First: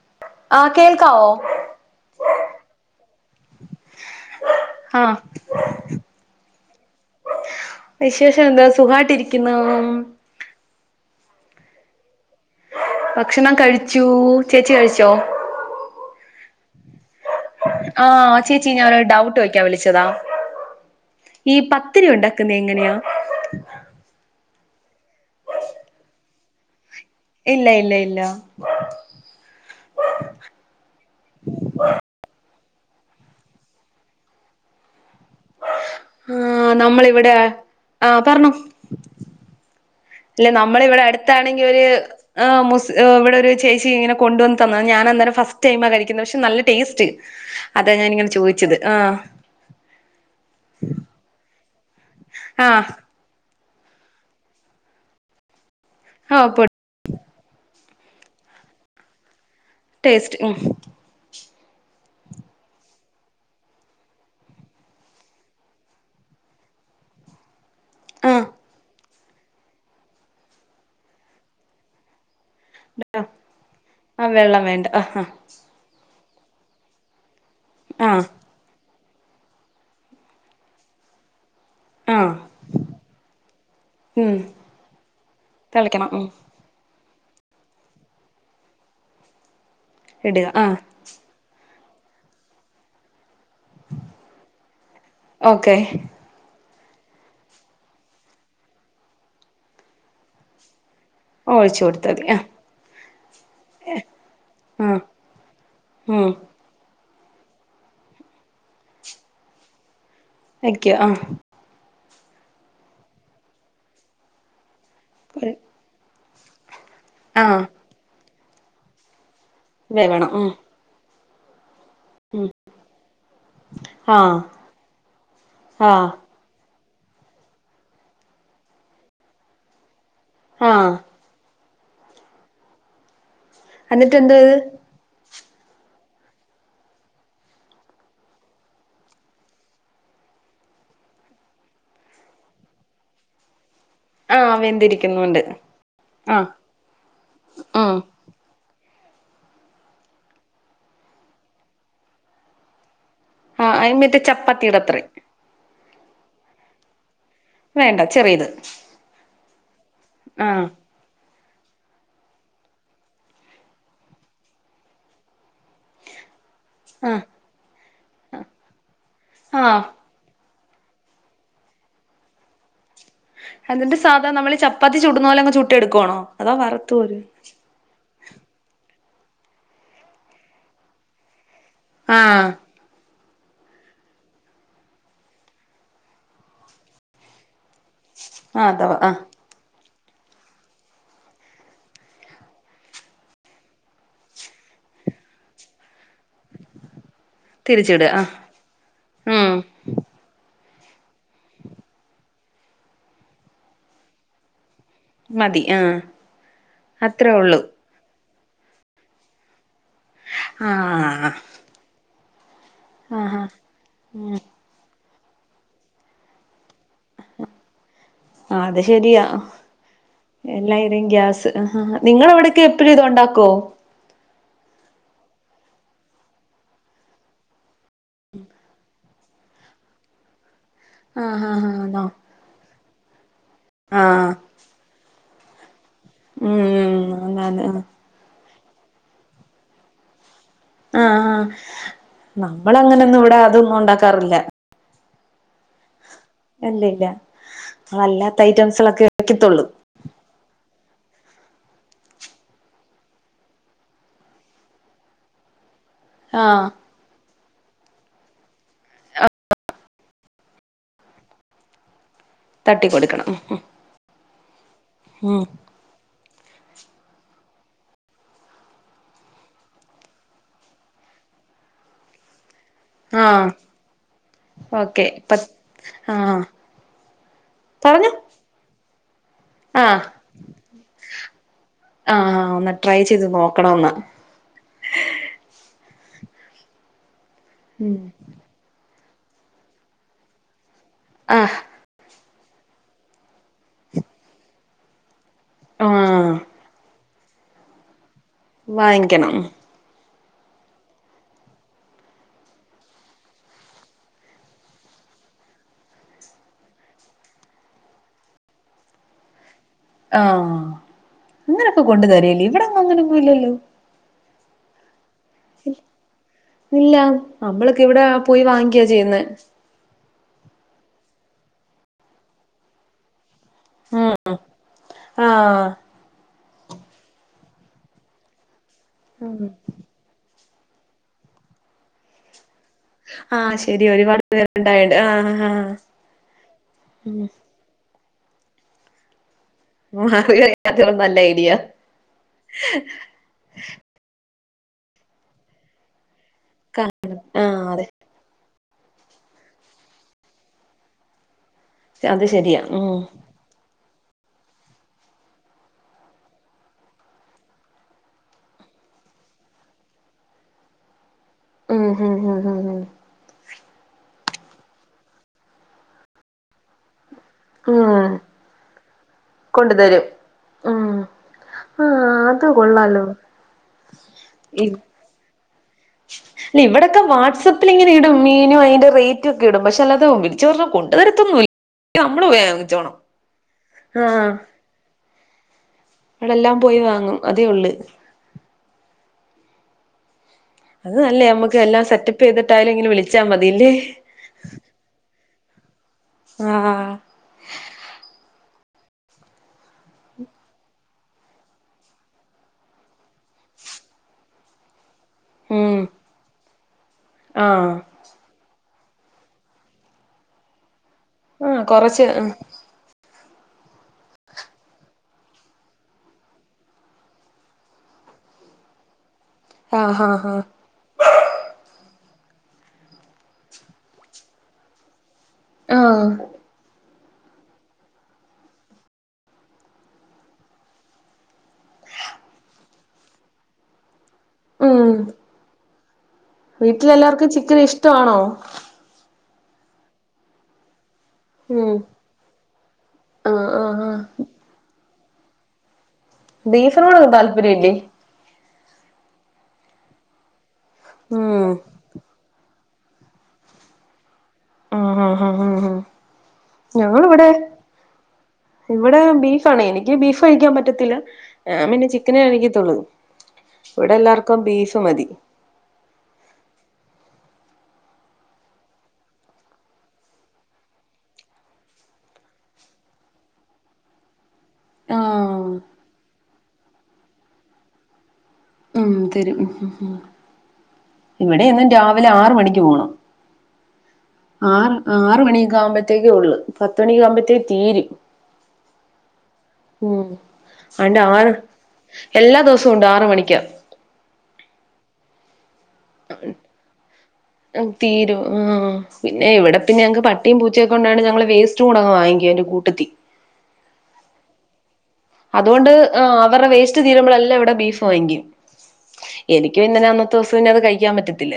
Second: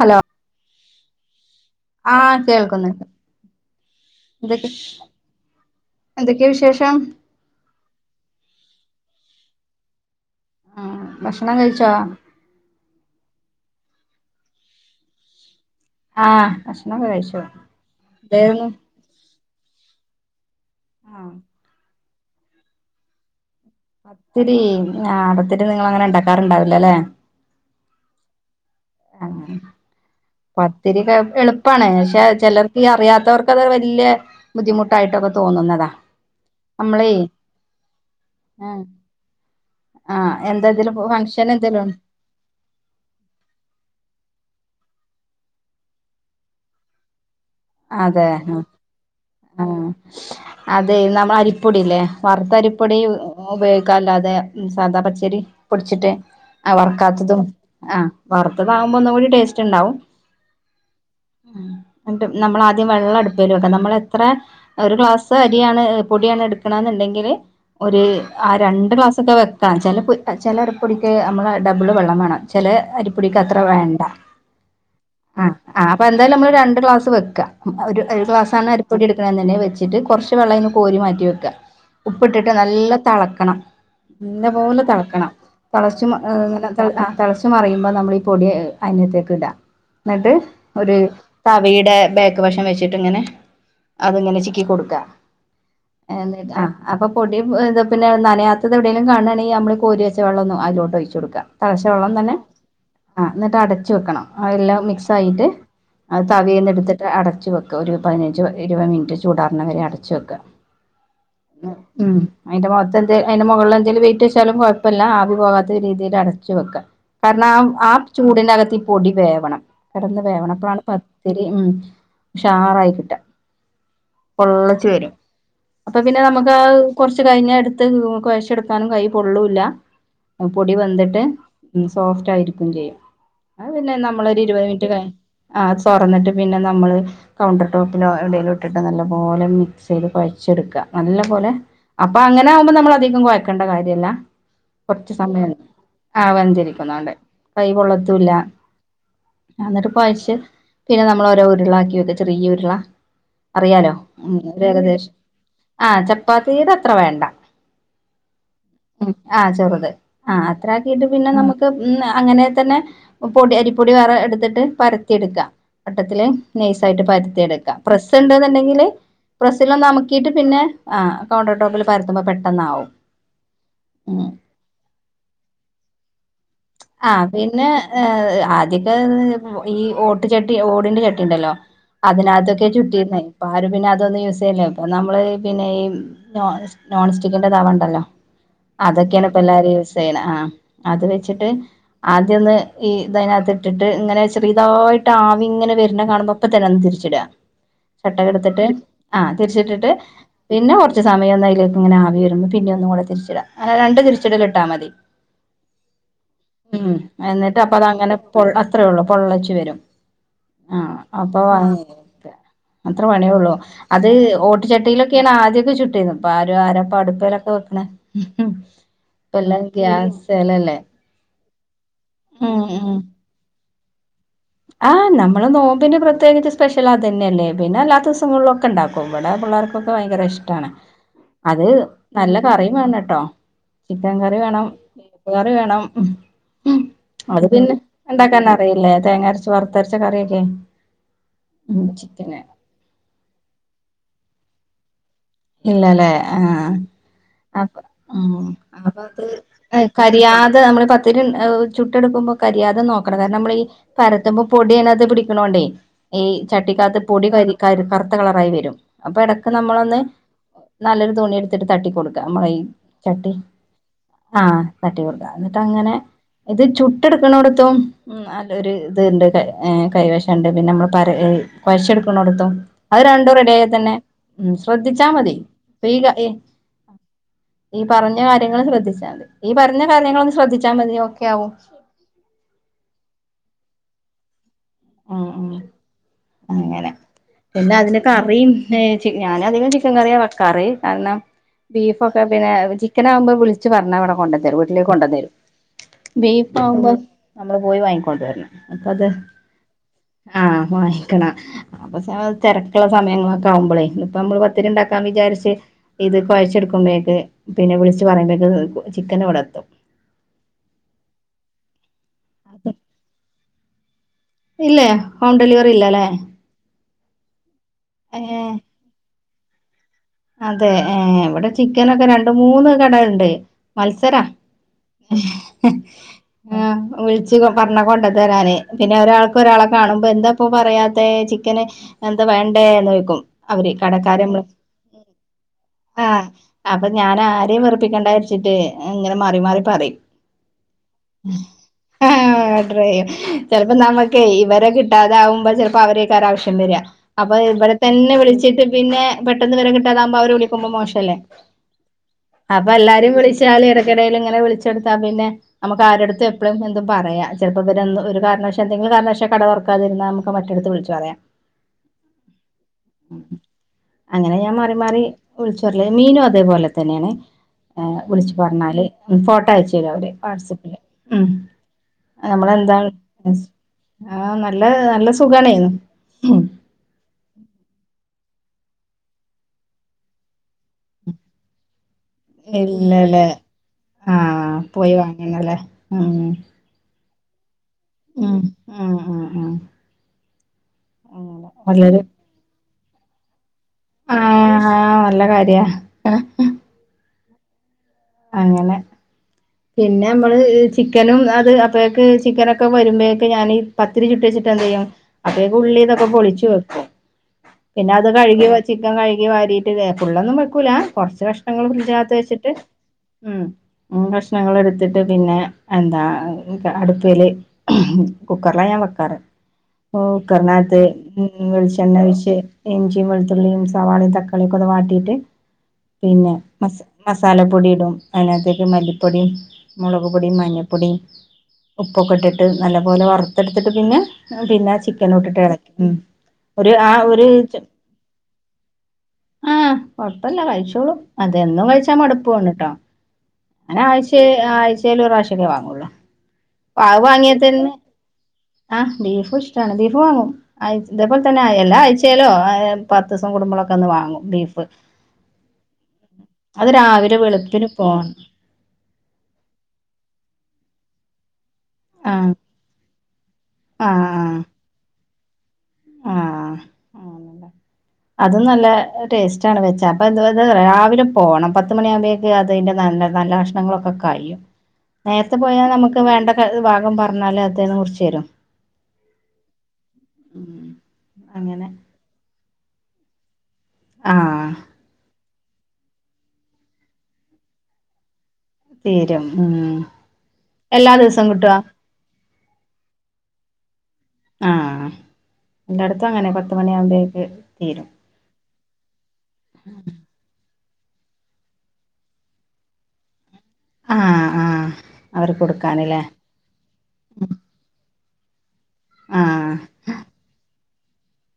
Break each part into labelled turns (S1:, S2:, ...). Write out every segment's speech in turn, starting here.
S1: Hello
S2: ആഹ് കേൾക്കാവോ
S1: ആഹ് കേൾക്കുന്നുണ്ട് ന്തക്കെ
S2: ആഹ്
S1: എന്തൊക്കെയാ വിശേഷം
S2: വിശേഷം എന്താ സുഖായിട്ട് ഇരിക്കുന്നു
S1: ആഹ് ഭക്ഷണം കഴിച്ചോ
S2: ഭക്ഷണം കഴിച്ചു ചേച്ചി കഴിച്ചോ
S1: ആഹ് ഭക്ഷണൊക്കെ കഴിച്ചു
S2: ആഹ്
S1: എന്തായിരുന്നു
S2: ചേച്ചി ഞാനൊരു ഡൗട്ട് ട്ട് ചോദിക്കാൻ വിളിച്ചതാ
S1: ആഹ്
S2: ഈ പത്തിരി ഉണ്ടാക്കുന്ന എങ്ങനെയാ
S1: പത്തിരി ആഹ് പത്തിരി നിങ്ങള് അങ്ങനെ ഉണ്ടാക്കാറുണ്ടാവില്ല അല്ലെ
S2: ഇല്ല ഇല്ല ഇല്ല
S1: പത്തിരി എളുപ്പാണ് പക്ഷെ ചിലർക്ക് അറിയാത്തവർക്ക് അത് വല്ല്യ ബുദ്ധിമുട്ട് ട്ടായിട്ട് ഒക്കെ തോന്നും
S2: ആഹ് നമ്മളിവിടെ ആഹ് പറഞ്ഞോ
S1: ആഹ് ആഹ്
S2: ഇല്ല
S1: എന്താ
S2: നമ്മളെ
S1: ഇതില്
S2: ഇവിടെ
S1: ഫംഗ്ഷൻ
S2: അടുത്താണെങ്കി ഒര്
S1: എന്തേലും
S2: ആ് ഇവിടെ ഒരു ചേച്ചി ഇങ്ങനെ കൊണ്ടുവന്ന് തന്ന് ഞാന് അന്നരം ഫസ്റ്റ് ടൈമാ കഴിക്കുന്നത് പക്ഷെ നല്ല ടേസ്റ്റ് അതാ
S1: അതെ
S2: ഞാനിങ്ങനെ ചോദിച്ചത് ആഹ്
S1: ആഹ് അതെ നമ്മളരി പൊടി അല്ലേ
S2: ആഹ്
S1: വറുത്തരിപ്പൊടി ഉപയോഗിക്കാം അല്ലാതെ സാദാ പച്ചരി പൊടിച്ചിട്ട്
S2: ആഹ് പൊട്
S1: വറ്ക്കാത്തതും ആഹ് വറുത്തതാകുമ്പോ ഒന്നും കൂടി ടേസ്റ്റ് ഉണ്ടാവും
S2: ടേസ്റ്റ് ഉം
S1: നമ്മള് ആദ്യം വെള്ളം അടുപ്പലും വയ്ക്ക നമ്മള് എത്ര ഒരു ഗ്ലാസ് അരിയാണ് പൊടിയാണ് എടുക്കണ എന്നുണ്ടെങ്കില് ഒരു
S2: ആഹ്
S1: ആ രണ്ട് ഗ്ലാസ്സൊക്കെ വെക്കാം ചെല ചെല അരിപ്പൊടിക്ക് നമ്മള ഡബിള് വെള്ളം വേണം ചെല അരിപ്പൊടിക്ക് അത്ര വേണ്ട
S2: ആഹ് വെള്ളം വേണ്ട
S1: ആഹ് ആഹ് അപ്പൊ എന്തായാലും നമ്മള് രണ്ട് ഗ്ലാസ് വെക്ക ഒരു
S2: ആഹ്
S1: ഗ്ലാസ്സാണ് പൊടിയെടുക്കണന്ന് തന്നെ വെച്ചിട്ട് കുറച്ച് വെള്ളംന് കോരി മാറ്റി വെക്കുക
S2: ആഹ്
S1: ഉപ്പിട്ടിട്ട് നല്ല തിളക്കണം
S2: ഉം
S1: നല്ലെ പോലെ തിളക്കണം തിളച്ച്
S2: തിളക്കണം ഉം
S1: ഇങ്ങനെ തിളച്ച് മറിയുമ്പോൾ നമ്മളീ പൊടി അന്യത്തേക്ക് ഇടാം എന്നിട്ട്
S2: ഇടുക ആഹ്
S1: ഒരു വീടെ ബേക്ക് വശം വെച്ചിട്ട് ഇങ്ങനെ അതിങ്ങനെ ചിക്കി കൊടുക്കാ
S2: ഓക്കെ
S1: ആഹ് അപ്പൊ പൊടി ഇ എന്താ പിന്നെ നനയാത്തത് എവിടെലും കാണാണെങ്കിൽ നമ്മള് കോരി വച്ച വെള്ളം അതിലോട്ട് ഒഴിച്ചു ടുക്ക
S2: ഒഴിച്ചു
S1: തളച്ച വെള്ളം
S2: കൊടുത്താൽ മതി
S1: തന്നെ
S2: ആഹ്
S1: ആ എന്നിട്ട് അടച്ചു വെക്കണം അതെല്ലാം
S2: ആഹ്
S1: മിക്സ് ആയിട്ട്
S2: ഉം
S1: വേവ്ന്നെടുത്തിട്ട് അടച്ച് വയ്ക്കുക ഒരു പതിനഞ്ച് ഇരുപത് മിനിറ്റ് ചൂടാറാണവരെ അടച്ച് വയ്ക്കുക
S2: വെക്ക ആഹ്
S1: ഉം അയ്ന്റെ മുഖത്തെ എന്ത് അതിന്റെ മുകളിൽ എന്തേലും വെയിറ്റ് വെച്ചാലും കൊഴപ് പ്പല്ലാ ആവി പോകാത്ത രീതിയിൽ അടച്ചു വെക്കുക
S2: ആഹ്
S1: കാരണം ആ ചൂടിന്റെ അകത്ത് ഈ പൊടി വേവണം കിടന്ന് വേവണം അപ്പോഴാണ് പത്തിരി ഉം
S2: ഉം
S1: ഉഷാറായി കിട്ട
S2: ആഹ്
S1: പൊള്ളച്ച് വരും അപ്പൊ
S2: ആഹ്
S1: പിന്നെ നമുക്ക് ആഹ് കൊർച്ച് കഴിഞ്ഞ് എടുത്ത് കുഴച്ചെടുക്കാനും കൈ പൊള്ളൂല്ല പൊടി
S2: ആഹ്
S1: വെന്ത്ട്ട് ഉം സോഫ്റ്റ് ആയിരിക്കും ചെയ്യും അത് പിന്നെ
S2: എന്നിട്ട് എന്തോ
S1: നമ്മളരു
S2: ഇത്
S1: ഇരുപത് മിനിറ്റ് കഴി ആ തൊറന്നിട്ട് പിന്നെ നമ്മള് കൗണ്ടർ ടോപ്പിലോ എവിടേലും ഇട്ടിട്ട് നല്ല പോലെ മിക്സ് ചെയ്ത് കൊഴച്ചെടുക്ക നല്ല പോലെ അപ്പ അങ്ങനെ ആകുമ്പോ നമ്മള് അധികം കൊയ്ക്കണ്ട കാര്യല്ല
S2: ആഹ്
S1: കൊർച്ച്
S2: വെന്തിരിക്കുന്നുണ്ട്
S1: സമയം ആ
S2: ആഹ്
S1: വെന്തിരിക്കുന്നോണ്ട് കൈ
S2: ഉം
S1: പൊള്ളത്തുല്ല ആ എന്നിട്ട് കൊഴച്ച് പിന്നെ നമ്മള് ഓരോ ഉരുള ആക്കി വെക്ക ചെറിയ ഉരുള
S2: ആഹ്
S1: അറിയാലോ
S2: അത് മറ്റേ
S1: ഉം ഒര്
S2: ചപ്പാത്തിയുടെ അത്രയും
S1: ഏകദേശം ആഹ് ചപ്പാത്തിയുടെ അത്ര വേണ്ട
S2: വേണ്ട ചെറിയത്
S1: ഉം ആഹ് ചെറുത് ആ
S2: ആഹ്
S1: അത്ര ഇട് പിന്നെ നമുക്ക് അങ്ങനെ തന്നെ പൊടി അരിപ്പൊടി വേറെ എടുത്തിട്ട് പരത്തി എടുക്കാ വട്ടത്തില്. നൈസ് ആയിട്ട്
S2: ആഹ്
S1: പരത്തി എടുക്കാ പ്രസ് ഉണ്ടെന്നുണ്ടെങ്കില്
S2: ആഹ്
S1: പ്രസ്സിലൊന്ന് നമു ത്തിട്ട് പിന്നെ ആ കൗണ്ടർ ടോപ്പിൽ പരത്തുമ്പോൾ പെട്ടെന്നാവും
S2: എന്നിട്ട് സാധാ
S1: ഉം
S2: നമ്മള് ചപ്പാത്തി ചൂടുന്ന പോലെ അങ്ങ് ചുട്ട് എടുക്കുവാണോ അതോ വറത്തു
S1: ആ
S2: കോരേ
S1: പിന്നെ ഏ ആദ്യൊക്കെ ഈ ഓട്ടുചട്ടി ഓടിന്റെ ചട്ടി ണ്ടല്ലോ
S2: ആഹ്
S1: അതിനകത്തൊക്കെ ചുട്ടീർന്നെ ഇപ്പ ആരും പിന്നെ അതൊന്നും യൂസെയ്യെല്ല ഇപ്പ നമ്മള് പിന്നെ ഈ നോൺ സ്റ്റിക്കിന്റെ തവ ണ്ടല്ലോ
S2: ആഹ് അഥവാ ആഹ്
S1: അതൊക്കെയാണ്പ്പൊ എല്ലാരും യൂസ് ചെയ്യണ ആഹ് അത് വെച്ചിട്ട് ആദ്യൊന്ന് ഈ ഇത് അതിനകത്ത് ഇട്ടിട്ട് ഇങ്ങനെ ചെറീതായിട്ട് ട്ട് ആവി ഇങ്ങനെ വര്ണ കാണ്മ്പോ അപ്പ തന്നെന്ന് തിരിച്ച്ട
S2: തിരിച്ചിടുക ആഹ്
S1: ചട്ടകട്ത്തിട്ട് ആഹ്
S2: ഉം
S1: തിരിച്ചിട്ടിട്ട് പിന്നെ കൊറച്ച് സമയം ഒന്ന് അതിലേക്ക് ഇങ്ങനെ ആവി വരുമ്പോ പിന്ന ഒന്നും കൂടെ തിരിച്ചിട അങ്ങനെ രണ്ട് തിരിച്ചിടല് ഇട്ടാ മതി
S2: മതി ആഹ്
S1: ഉം
S2: അത്രേ
S1: എന്നിട്ട്
S2: ഉള്ളൂ
S1: അപ്പ അതങ്ങനെ പൊ അത്രെള്ളു പൊള്ളച്ച് വരും ആഹ് അപ്പൊ അങ് അത്ര
S2: ആഹ്
S1: പണിയൊള്ളു അത് ഓ ചട്ടിയിലൊക്കെയാണ് ആദ്യൊക്ക ചുട്ടിന്ന അപ്പൊ ആരും ആരോപ്പൊ അടുപ്പേലൊക്കെ വെക്ക്ണെ
S2: ആഹ് അത് ശെരിയാ
S1: ഗ്യാസേലല്ലേ
S2: എല്ലാ യിടിം ഗ്യാസ്
S1: ഉം
S2: നിങ്ങളവിടൊക്കെ ഇപ്പഴും
S1: ഉം
S2: കൊണ്ടാക്കോ
S1: ആഹ് നമ്മള് നോമ്പിൻ്റെ പ്രത്യേകിച്ച് സ്പെഷ്യൽ അതെന്നെയല്ലേ പിന്നെ അല്ലാത്ത ദിവസങ്ങളിലും ഒക്കെ ഉണ്ടാക്കും ഓ ഇവടെ പിള്ളേർക്കൊക്കെ ഭയങ്കര ഇഷ്ടാണ്
S2: ആഹ്
S1: അത്
S2: ആഹ് ആണോ
S1: നല്ല കറിം വേണട്ടോ ചിക്കൻ
S2: ആഹ്
S1: കറി വേണം ബീഫ് കറി വേണം
S2: ഉം
S1: അത്
S2: അതാണ്
S1: പിന്നെ
S2: ആഹ്
S1: ഇണ്ടാക്കാൻ അറിയില്ലേ തേങ്ങ അരച്ച് വറുത്തരച്ച കറിയൊക്കെ
S2: ആഹ് ആഹ്
S1: ഉം ചിക്കന്
S2: നമ്മൾ അങ്ങനൊന്നും ഇവടെ അതൊന്നും ഉണ്ടാക്കാറില്ല
S1: ഇല്ലല്ലേ ആഹ്
S2: ഇല്ല ഇല്ല
S1: അപ്പം
S2: നമ്മളല്ലാത്ത
S1: ഉം
S2: ഐറ്റംസുകളൊക്കെ
S1: ഞമ്മക്കത്
S2: വെക്കത്തുള്ളൂ
S1: കരിയാതെ നമ്മള് ഇ പത്തിരി ചുട്ടടുക്കുമ്പം കരിയാതെ നോക്കണം കാരണം നമ്മൾ ഈ പരത്തുമ്പോ പൊടി അതിനകത്ത് പിടിക്കണോണ്ടേ ഈ
S2: ആഹ്
S1: ചട്ടിക്കാത്ത് പൊടി കരി കറുത്ത കളറായി വരും അപ്പൊ എടക്ക് നമ്മളൊന്ന് നല്ലൊരു തുണി എടുത്തിട്ട് തട്ടിക്കൊടുക്ക നമ്മളെ
S2: തട്ടി കൊടുക്കണം
S1: ചട്ടി ആഹ് തട്ടി
S2: ഉം
S1: കൊടുത്താമതി
S2: ഉം
S1: ഇന്നട്ടങ്ങനെ ഇത് ചുട്ട് എടക്ക്ണോട്ത്തും ഉം നല്ല ഒരു ഇത്ണ്ട് കൈവശണ്ട് പിന്നെ നമ്മള് പര കൊയ്ചെട്ക്ക്ണോട്ത്തും അത് രണ്ടും
S2: ആഹ്
S1: റഡ്യായ തന്നെ ഉം ശ്രദ്ധിച്ച് ച്ചാ
S2: ഓക്കെ
S1: മതി
S2: പത്ത്
S1: പ്പം ഇ
S2: ആഹ്
S1: ഈ
S2: പറഞ്ഞോ
S1: പറഞ്ഞ കാര്യങ്ങൾ ശ്രദ്ധിച്ചാ മതി ഈ പറഞ്ഞ
S2: ആഹ്
S1: കാര്യങ്ങളൊന്ന് ശ്രദ്ധിച്ചാ മതി ഓക്കെ ആവും
S2: ആഹ് ഒന്ന് ട്രൈ ചെയ്ത് നോക്കണം ഒന്ന്
S1: ഉം അങ്ങനെ പിന്നെ അതിന് കറിം ഏഹ് ഞാനധികം ചിക്കൻ കറിയാ വെക്കാറ് കാരണം
S2: ആഹ്
S1: ബീഫൊ ഇപ്പ പിന്നെ ചിക്കൻ ആകുമ്പോ വിളിച്ച് പറഞ്ഞ വടെ കൊണ്ടത്തരും വീട്ടിലേക്ക് കൊണ്ടത്തരും
S2: ആഹ്
S1: ബീഫ് ആവുമ്പം ഞമ്മള് പോയി വാങ്ങിക്കൊണ്ട് വരണം
S2: വാങ്ങിയ്ക്കണം
S1: ആഹ വാങ്ങിക്ക്ണ അപ്പൊ സാ തെരക്ക്ള്ള സമയങ്ങളൊക്കെ ആവുമ്പോളേ ഇപ്പം ഞമ്മള് പത്തിരി ഉണ്ടാക്കാൻ വിചാരിച്ച് ഇത് കൊയച്ചെടുക്കുമ്പേക്ക് പിന്നെ വിളിച്ച് പറയുമ്പേക്ക് ചിക്കന് ഇവടെത്തും
S2: ആഹ അങ്ങനൊക്കെ കൊണ്ട തരൊ ഇനി ഇവടൊന്നും അങ്ങനെ ഇല്ലല്ലൊ
S1: ഇല്ലേ ഹോം ഡെലിവറി ഇല്ലല്ലേ
S2: ഇല്ലാ നമ്മളൊക്കെ ഇവിടെ പോയി
S1: ഏഹ്
S2: വാങ്ങിയ്ക്കാ ചെയ്യുന്നെ
S1: അതെ ഏ ഇവടെ ചിക്കനൊക്കെ രണ്ട് മൂന്ന് കടണ്ടെ
S2: ഉം
S1: മത്സര
S2: ആഹ്
S1: ആഹ വിളിച്ച് പറഞ്ഞ കൊണ്ട തരാന് പിന്നെ ഒരാൾക്ക്
S2: ഉം
S1: ഒരാളെ കാണുമ്പൊ എന്താപ്പൊ പറയാത്തെ ചിക്കന് എന്താ വേണ്ടേന്ന് ചൊയ്ക്കും
S2: ആഹ്
S1: അവര്
S2: ശരി ഒരുപാട്
S1: കടക്കാര് മ്മള്
S2: പേരുണ്ടായോണ്ട് ആഹ് ആഹ്
S1: ആഹ അപ്പൊ ഞാൻ ആരെം വെറുപ്പിക്കണ്ടാരിച്ചിട്ടെ ഇങ്ങനെ മാറി മാറി പറിം
S2: ഉം അറിയാത്തത് നല്ല ഐഡിയ
S1: ആഹ ട്രൈ ചെയ്യാം ചെലപ്പം നമ്മുക്കെ ഇവരെ കിട്ടാതാവുമ്പം ചെലപ്പം അവര് കാരാവശ്യം വര്യ
S2: കാരണം
S1: അപ്പം
S2: ആഹ്
S1: ഇവരെ
S2: അതെ
S1: തന്നെ വിളിച്ചിട്ട് പിന്നെ പെട്ടന്ന് വരെ കിട്ടാതാവുമ്പോ അവരെ വിളിക്കുമ്പോ മോശല്ലേ
S2: അത് ശരിയാ
S1: അപ്പൊ
S2: ഉം
S1: എല്ലാരും വിളിച്ച് ചാലി ഇടക്കിടയിൽ ഇങ്ങനെ വിളിച്ചെടുത്ത പിന്നെ നമുക്ക് ആരുടുത്ത് എപ്പഴും എന്തും പറയാ ചിലപ്പോ ഇവ ഒരു കാരണവശ ാൽഎന്തെ മിലും കാരണവശാൽ കട തുറക്കാതിരുന്ന മറ്റടു വിളിച്ചു പറയാം
S2: ഉം ഉം ഉം
S1: അങ്ങനെ ഞാൻ മാറി മാറി വിളിച്ചോറിയലമീനും അതേപോലെ തന്നെയാണ്
S2: ഉം
S1: വിളിച്ച് പറഞ്ഞാല് ഫോട്ടോ അയച്ചു
S2: കൊണ്ടു
S1: തരോ
S2: തരും
S1: അവര് വാട്സപ്പില്
S2: ഉം
S1: ഉ
S2: ആഹ് അത്
S1: നമ്മളെന്താ
S2: കൊള്ളാലോ
S1: ആഹ നല്ല നല്ല സുഖണെ
S2: ഇല്ല ഇവിടൊക്കെ വാട്സആപ്പിൽ ഇങ്ങനെ ഇടും മീനും അതിന്റെ റേറ്റും ഒക്കെ ഇടും പക്ഷെ അല്ലതെ വിളച്ച്പറഞ്ഞ കൊ ഇതരത്തൊന്നുമല്ല നമ്മള് പോയി മേടിച്ചോണം
S1: ഇല്ലല്ലേ
S2: ആഹ
S1: ആഹ് പോയി വാങ്ങണല്ലേ ഉം
S2: ഇവിടെ എല്ലാം പോയി വാങ്ങും അതേ ഉള്ളു
S1: ഉം ഉം ഉം ഉം
S2: അത് നല്ലേ നമ്മുക്ക്
S1: അങ്ങനെ
S2: എല്ലാം
S1: നല്ലൊരു
S2: സെറ്റപ്പ് ചെയ്തിട്ടായാലും എങ്കിലും വിളിച്ചാൽ മതില്ലേ
S1: ആഹ ആഹ നല്ല കാര്യ യ അ
S2: ആഹ്
S1: അങ്ങനെ പിന്നെ നമ്മള് ചിക്കനും അത് അപ്പോഴേക്ക് ചിക്കനൊക്കെ വരുമ്പോഴേക്കെ ഞാൻ പത്തിരി ചുട്ട് വെച്ചിട്ട് എന്ത്ചെയ്യും അപ്പ
S2: ഉം
S1: ഉള്ളിതൊക്കെ പൊളിച്ചു വെക്കും
S2: ആഹ്
S1: പിന്നെ അത് കഴുകി ചിക്കൻ കഴുകി വാരിയിട്ട് ഫുള്ളൊന്നും വെക്കൂല കുറച്ച്
S2: ആഹ്
S1: കഷ്ണങ്ങ
S2: കൊറച്ച്
S1: ഫ്രഡ്ജിനകത്ത് വെച്ചിട്ട് ഉം കഷ്ണങ്ങൾ എടുത്തിട്ട് പിന്നെ എന്താ അടുപ്പെൽ കുക്കറിലാ ഞാൻ വെക്കാറ്
S2: ആഹ് ആഹ് ആഹ്
S1: കുക്കറിനകത്ത് വെളിച്ചെണ്ണ വെച്ച് ഇഞ്ചിയും വെളുത്തുള്ളിയും സവാളയും തക്കാളിയൊക്കെ ഒന്ന് വാട്ടിയിട്ട്
S2: ആഹ്
S1: പിന്നെ മസ മസാല പൊടി ഇടും അതിനകത്തേക്ക് മല്ലിപ്പൊടിയും മുളക് പൊടിയും മഞ്ഞപ്പൊടിയും ഉപ്പൊക്കെ ഇട്ടിട്ട് നല്ലപോലെ വറുത്തെടുത്തിട്ട് പിന്നെ പിന്നെ ചിക്കൻ ഇട്ടിട്ട് ഇളക്കും
S2: വീട്ടിലെല്ലാവർക്കും ചിക്കൻ ഇഷ്ടമാണോ
S1: ആഹ കൊഴപ്പല്ല കഴിച്ചോളൂ അതന്നു
S2: ഉം
S1: കഴിച്ചാ മടുപ്പാണ്ട്ട്ടോ
S2: ആഹ്
S1: അങ്ങനെ
S2: ആഹ് ആഹ്
S1: ആഴ്ച ആഴ്ചൽ ഒരു പ്രാവശ്യമൊക്കെ വാങ്ങൂള്ളൂ. അഹ്
S2: ബീഫിനോട്
S1: വാങ്ങിയൽ തന്നെ
S2: താല്പര്യല്ലേ
S1: ആഹ ബീഫും ഇഷ്ടമാണ് ബീഫു വാങ്ങും ഇതേപോലെ തന്നെ.
S2: ഉം
S1: എല്ലാ ആഴ്ചാലേ പത്ത് ദിവസം കുടുുംമ്പളൊക്കെ അന്ന് വാങ്ങും. ബീഫ്
S2: ആഹ് ആഹ് ആഹ് ആഹ്
S1: അത് രാവിലെ
S2: ഞങ്ങളിവിടെ
S1: വെളുപ്പിന് ഫോൺ
S2: ഇവിടെ ബീഫ ആണ് എനിക്ക് ബീഫ് കഴിക്കാൻ പറ്റത്തില്ല. ഞാൻപിന്നെ ചി ചിക്കനെ
S1: ആഹ്
S2: കഴിക്കത്തുള്ളു ഇവിടെ എല്ലാവർക്കും ബീഫ് മതി.
S1: ആഹ ആണ്ല്ലേ അതും നല്ല ടേസ്റ്റ് ആണ് വെച്ച അപ്പ എ ന്താരാവിലെ പോകണം പത്ത്മണി ആകുമ്പ അതെ അതിന്റെ നല്ല നല്ല കഷ്ണങ്ങളൊക്കെ കഴിയും. നേരത്തെ
S2: ആഹ്
S1: പോയാൽ നമുക്ക് വേണ്ട ഭാഗം പറഞ്ഞാൽ അതന്ന മുറിച്ച് തരും.
S2: ഉം തരു
S1: ഉം
S2: ഇവിടെ
S1: അങ്ങനെ
S2: എന്നും രാവിലെ ആറ്മണിക്ക് പോണം.
S1: ആഹ്
S2: ആറ് ആറ് മണി ആകുമ്പോഴത്തേക്കേ ഉള്ളു പത്ത് മണിക്ക ആകുമ്പഴത്തേക്ക് തീരും.
S1: തീരും ഉം എല്ലാ
S2: അണ്ട്
S1: ദിവസവും
S2: ആറ്
S1: കിട്ടുവോ
S2: എല്ലാ ദിവസവും ഉണ്ട് ആറ് മണിക്ക്.
S1: ആഹ എല്ലായിടത്തും അങ്ങനെ പത്തുമണിയ ആകുമ്പോഴേക്ക് തീരും.
S2: തീരു ഉം ആഹ് പിന്നെ ഇവിടെ പിന്ന ഞങ്ങൾ പട്ടിം പൂച്ചൊക്കെ കൊണ്ടാണ് ഞങ്ങള് വേസ്റ്റും കൂടെങ്ങ് വാങ്ങിക്കും അയിൻ്റെ കൂട്ടത്തിൽ
S1: ആഹ ആഹ
S2: അതുകൊണ്ട് ആഹ് ടെ വേസ്റ്റ് തീരുമ്പോളല്ല ഇവിടെ ബീഫ് വാങ്ങിക്കും.
S1: ആഹ്
S2: എനിക്കു പിന്നെ അന്നത്തെ ദിവസംന്നെ അത് കഴിക്കാൻ പറ്റിത്തി ത്തില്ല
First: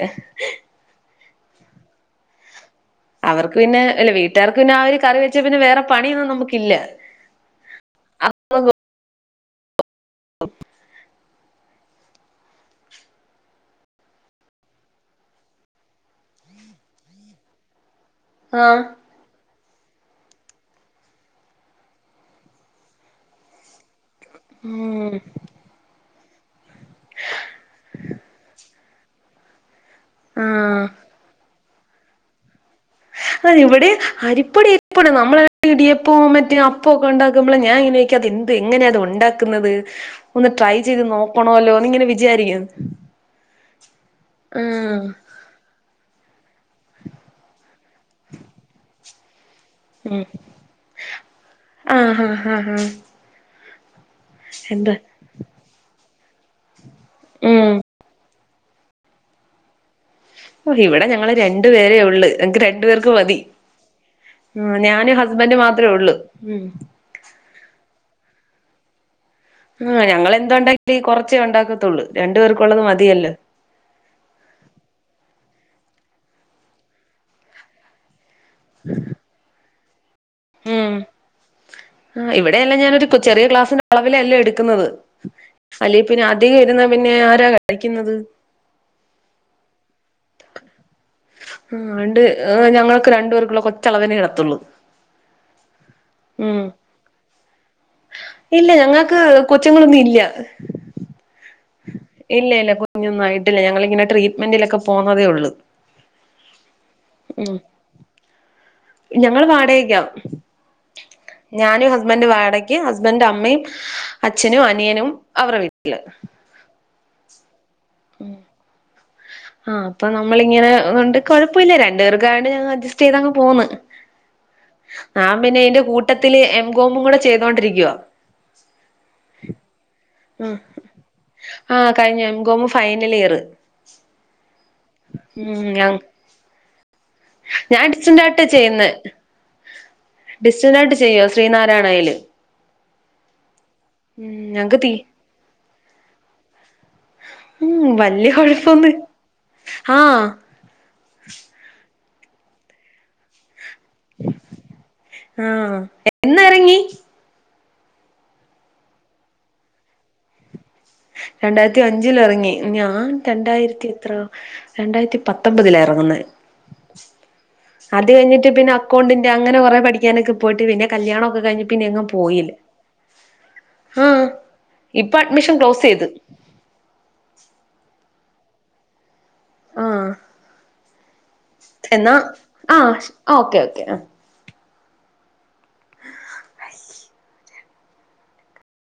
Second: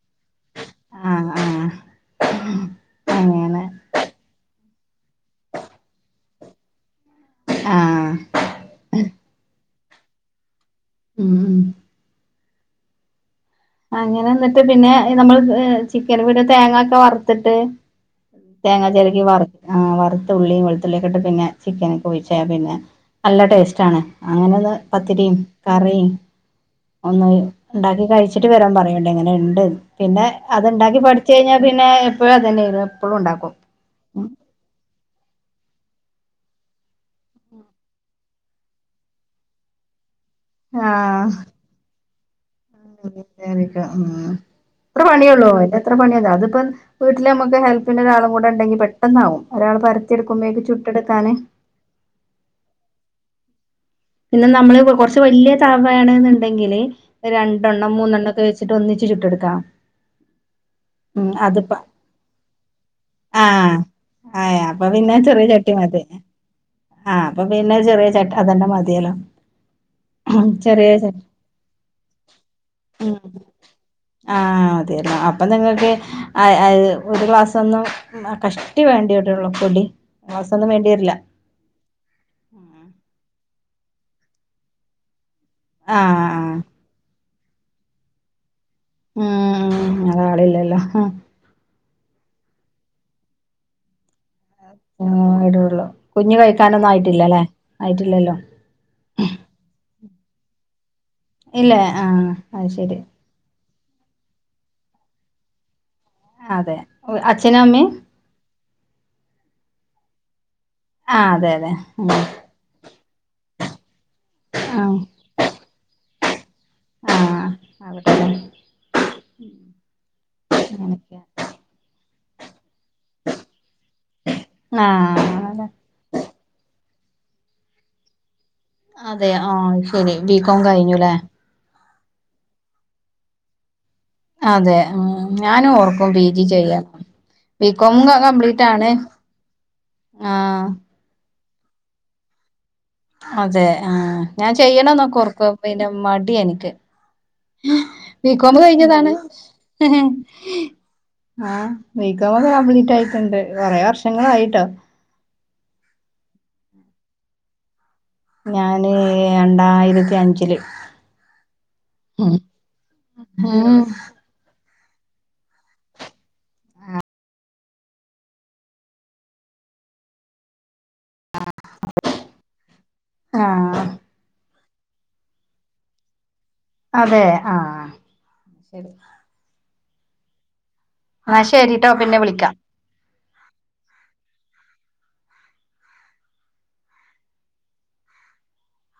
S1: ആഹ ആഹ
S2: അവർക്ക് പിന്നെ അല്ല വീട്ടുകാർക്ക് പിന്നെ ആ ഒരു കറി വെച്ചാ പിന്നെ വേറെ പണിയൊന്നും നമുക്ക ഇല്ല.
S1: ആഹ
S2: [unintelligible]
S1: ഉം ഉ അങ്ങനെ എന്നിട്ട് പിന്നെ നമ്മൾ ചിക്കൻ വിട തേങ്ങൊക്കെ വറുത്തിട്ട്,
S2: ആഹ്
S1: തേങ്ങാ ചെരകി വറത്ത ആ വറുത്ത ഉുള്ളി വെളുത്തുള്ളി ഒക്കെ ഇട്ട് പിന്നെ ചിക്കൻ ഒക്കെ ഒഴിച്ച് പിന്നെ. നല്ല ടേസ്റ്റ് ആണ്. അങ്ങനെ ഒന്ന്
S2: ഉം
S1: പത്തിരിയും കറിയും ഒന്ന് ഉണ്ടാക്കി കഴിച്ച [unintelligible] വിവരം പറയേണ്ട എങ്ങനെ ഉണ്ട്. പിന്നെ
S2: ആഹ്
S1: അതുണ്ടാക്കി പഠിച്ചു കഴിഞ്ഞാൽ പിന്നെ എപ്പോഴും അത് തന്നെയിരുന്നു.
S2: അ ഇവിടെ അരിപ്പൊടി ഇപ്പളും നമ്മള ഇടിയപ്പോ മറ്റേ പ്പൊക്കെ ഉണ്ടാക്കുമ്പോള ഞാൻ ഇങ്ങനെക്ക അത് എന്ത് എങ്ങനെയ അത് ഉണ്ടാക്കുന്നത്. ഒന്ന് ട്രൈ ചെയ്ത് നോക്കണല്ലോ എന്ന് ഇങ്ങനെ വിചാരിക്കും.
S1: [unintelligible] ഉ ഇത്ര
S2: ആഹ്
S1: പണിയള്ളു [unintelligible] ഇത്ര പണിയന്ന അതിപ്പം വീട്ടില് നമുക്ക് ഹെൽപ്പ്ന് ഒരാളും കൂടെണ്ടങ്കിൽ പെട്ടന്നാവും. ഒരാൾ പരത്തി
S2: ഉം
S1: എടുക്കുമ്പോഴേക്ക് ചുട്ടെടുക്കാന്
S2: ആഹ് ഹഹ് ആഹ് ആഹ
S1: പിന്നെ നമ്മള് കുറച്ച് വലിയ തവയണെന്നുണ്ടെങ്കില്
S2: ഉം
S1: രണ്ടെണ്ണം മൂന്നെണ്ണം ഒക്കെ വെച്ച് ചിട്ട് ഒന്നിച്ച് ചുട്ടെടുക്കാം.
S2: ഓ ഇവിടെ
S1: ഉം
S2: ഞങ്ങള് രണ്ടു
S1: അതിപ്പ
S2: പേരേ ഉള്ളു, എങ്ങക്ക് രണ്ടു പേർക്ക് മതി.
S1: ആഹ് ആഹ്
S2: ഉ
S1: അപ്പൊ
S2: ഞാനും
S1: പിന്നെ ചെറിയ
S2: ഹസ്ബൻ്റ്
S1: ചട്ടി
S2: മാത്ര
S1: മതി
S2: ഉള്ളൂ. ഉം
S1: ആഹ് അപ്പൊ പിന്നെ ചെറിയ ചട്ട അതെന്റെ മതിയല്ലോ
S2: ആ ഞങ്ങെളന്തു
S1: ചെറിയ
S2: ഉണ്ടെങ്കില് ഈ
S1: ച
S2: കുറച്ചേ ഉണ്ടാക്കത്തുള്ളൂ, രണ്ടു പേർക്കുള്ളത് മതിയല്ലേ.
S1: ആ അതേ അപ്പം നിങ്ങൾക്ക് ഒരു മാസൊന്നും കഷ്ടി വേണ്ടിവരൊള്ളു കൂടി മാസൊന്നും വേണ്ടിവരില്ല
S2: ആ ഇവിടെയെല്ലാം ഞാനൊരു ചെറിയ ഗ്ലാസ്സിന്റെ അളവിലല്ലേ എടുക്കുന്നത് അല്ലെ പിന്നെ
S1: ആഹ്
S2: അധികം ഇരുന്നാ പിന്നെ ആരാ കഴിക്കുന്നത്
S1: ഉം അതാളില്ലല്ലോ
S2: ആ ആണ്ട് ഞങ്ങക്ക് രണ്ടു പേർക്കുള്ള ഭ റ്റളവിനേ ഇടത്തൊള്ളൂ
S1: ഇടുള്ളു കുഞ്ഞ് കയിക്കാനൊന്നും ആയിട്ടില്ലല്ലെ ആയിട്ടില്ലല്ലോ
S2: ഇല്ല ഞങ്ങൾക്ക് കൊച്ചുങ്ങളൊന്നും ഇല്ല
S1: ഇല്ല ആഹ്
S2: ഇല്ല
S1: അത്
S2: ഇല്ല
S1: ശരി
S2: കുഞ്ഞൊന്നും ആയ ഞങ്ങളിങ്ങനെ ട്രീറ്റ്മെന്റിലൊക്കെ പോന്നതേള്ളൂ
S1: അതെ അച്ഛനും അമ്മയും
S2: ഞങ്ങള് വാടകക്കാ
S1: ആഹ് അതെ അതെ
S2: ഞാനും ഹസ്ബൻ്റ് വാട ഹസ്ബന്റ് അമ്മയും അച്ഛനും
S1: ആഹ്
S2: അനിയനും അവരുടെ വീട്ടില്
S1: ആഹ്
S2: ഉം ആഹ് അപ്പൊ
S1: അങ്ങനെയൊക്കെ
S2: നമ്മളിങ്ങനെണ്ട് കൊഴപ്പ് പ്പല്ല രണ്ട് പേർക്കായൊണ്ട് ഞങ്ങള് അഡജസ്റ്റ് ചെയ്തങ്ങ് പോന്ന്
S1: ആഹ്
S2: ഞാൻ പിന്നെ ഇതിന്റെ കൂട്ടത്തില് എംകോമും കൂടെ ചെയ്തോണ്ടിരിക്കുവോ
S1: അതെ ആഹ് ശരി ബികോം കഴിഞ്ഞുല്ലേ
S2: ആഅഹ കഴിഞ്ഞു എം കോം ഫൈനൽ ഇയറ്
S1: അതെ ഞാനും
S2: ഞ
S1: ഓർക്കും പി ജി ചെയ്യാന്
S2: ഞാൻ
S1: ബികോം
S2: ഡിസ്റ്റന്റ്
S1: കംപ്ലീറ്റാണ്
S2: ഡിസ്റ്റൻ്റായിട്ട് ചെയ്യുവോ ശ്രീനാരായണയില്
S1: അതെ ആ
S2: ഉം
S1: ഞാൻ
S2: ഞങ്ങക്ക് തീ
S1: ചെയ്യണൊന്നൊക്കെ ഓർക്കും പിന്നെ മടിയാ എൻക്ക്
S2: ഉം വല്യ
S1: ബികോം
S2: കൊഴപ്പൊന്ന്
S1: കഴിഞ്ഞതാണ്
S2: ആഹ്
S1: ആഹ് ബിക്കോം ഒക്കെ കംപ്ലീറ്റ് ആയിട്ടുണ്ട് കുറെ വർഷങ്ങളായിട്ടോ
S2: ആഹ് എന്നിറങ്ങി
S1: ഞാന് രണ്ടായിരത്തി അഞ്ചില്
S2: രണ്ടായിരത്തി അഞ്ചിലിറങ്ങി ഞാൻ
S1: ഉം
S2: രണ്ടായിരത്തി എത്ര രണ്ടായിരത്തി പത്തൊമ്പതില ഇറങ്ങുന്നെ അത് കഴിഞ്ഞിട്ട് പിന്നെ അക്കൗണ്ടിന്റെ അങ്ങനെ കുറെ പഠിക്കാനൊക്കെ പോയിട്ട് പിന്നെ കല്യാണം ഒക്കെ കഴിഞ്ഞ പിന്നെ അങ്ങ് പോയില്ല
S1: ആഹ്
S2: ആഹ് ഇപ്പൊ അഡ്മിഷൻ ക്ലോസ് ചെയ്ത്
S1: അതെ ആഹ് ശരി
S2: ആഹ്
S1: എന്നാ ശരിട്ടോ
S2: എന്നാ
S1: പിന്നെ വിളിക്കാം
S2: ആഹ് ഓക്കേ ഓക്കെ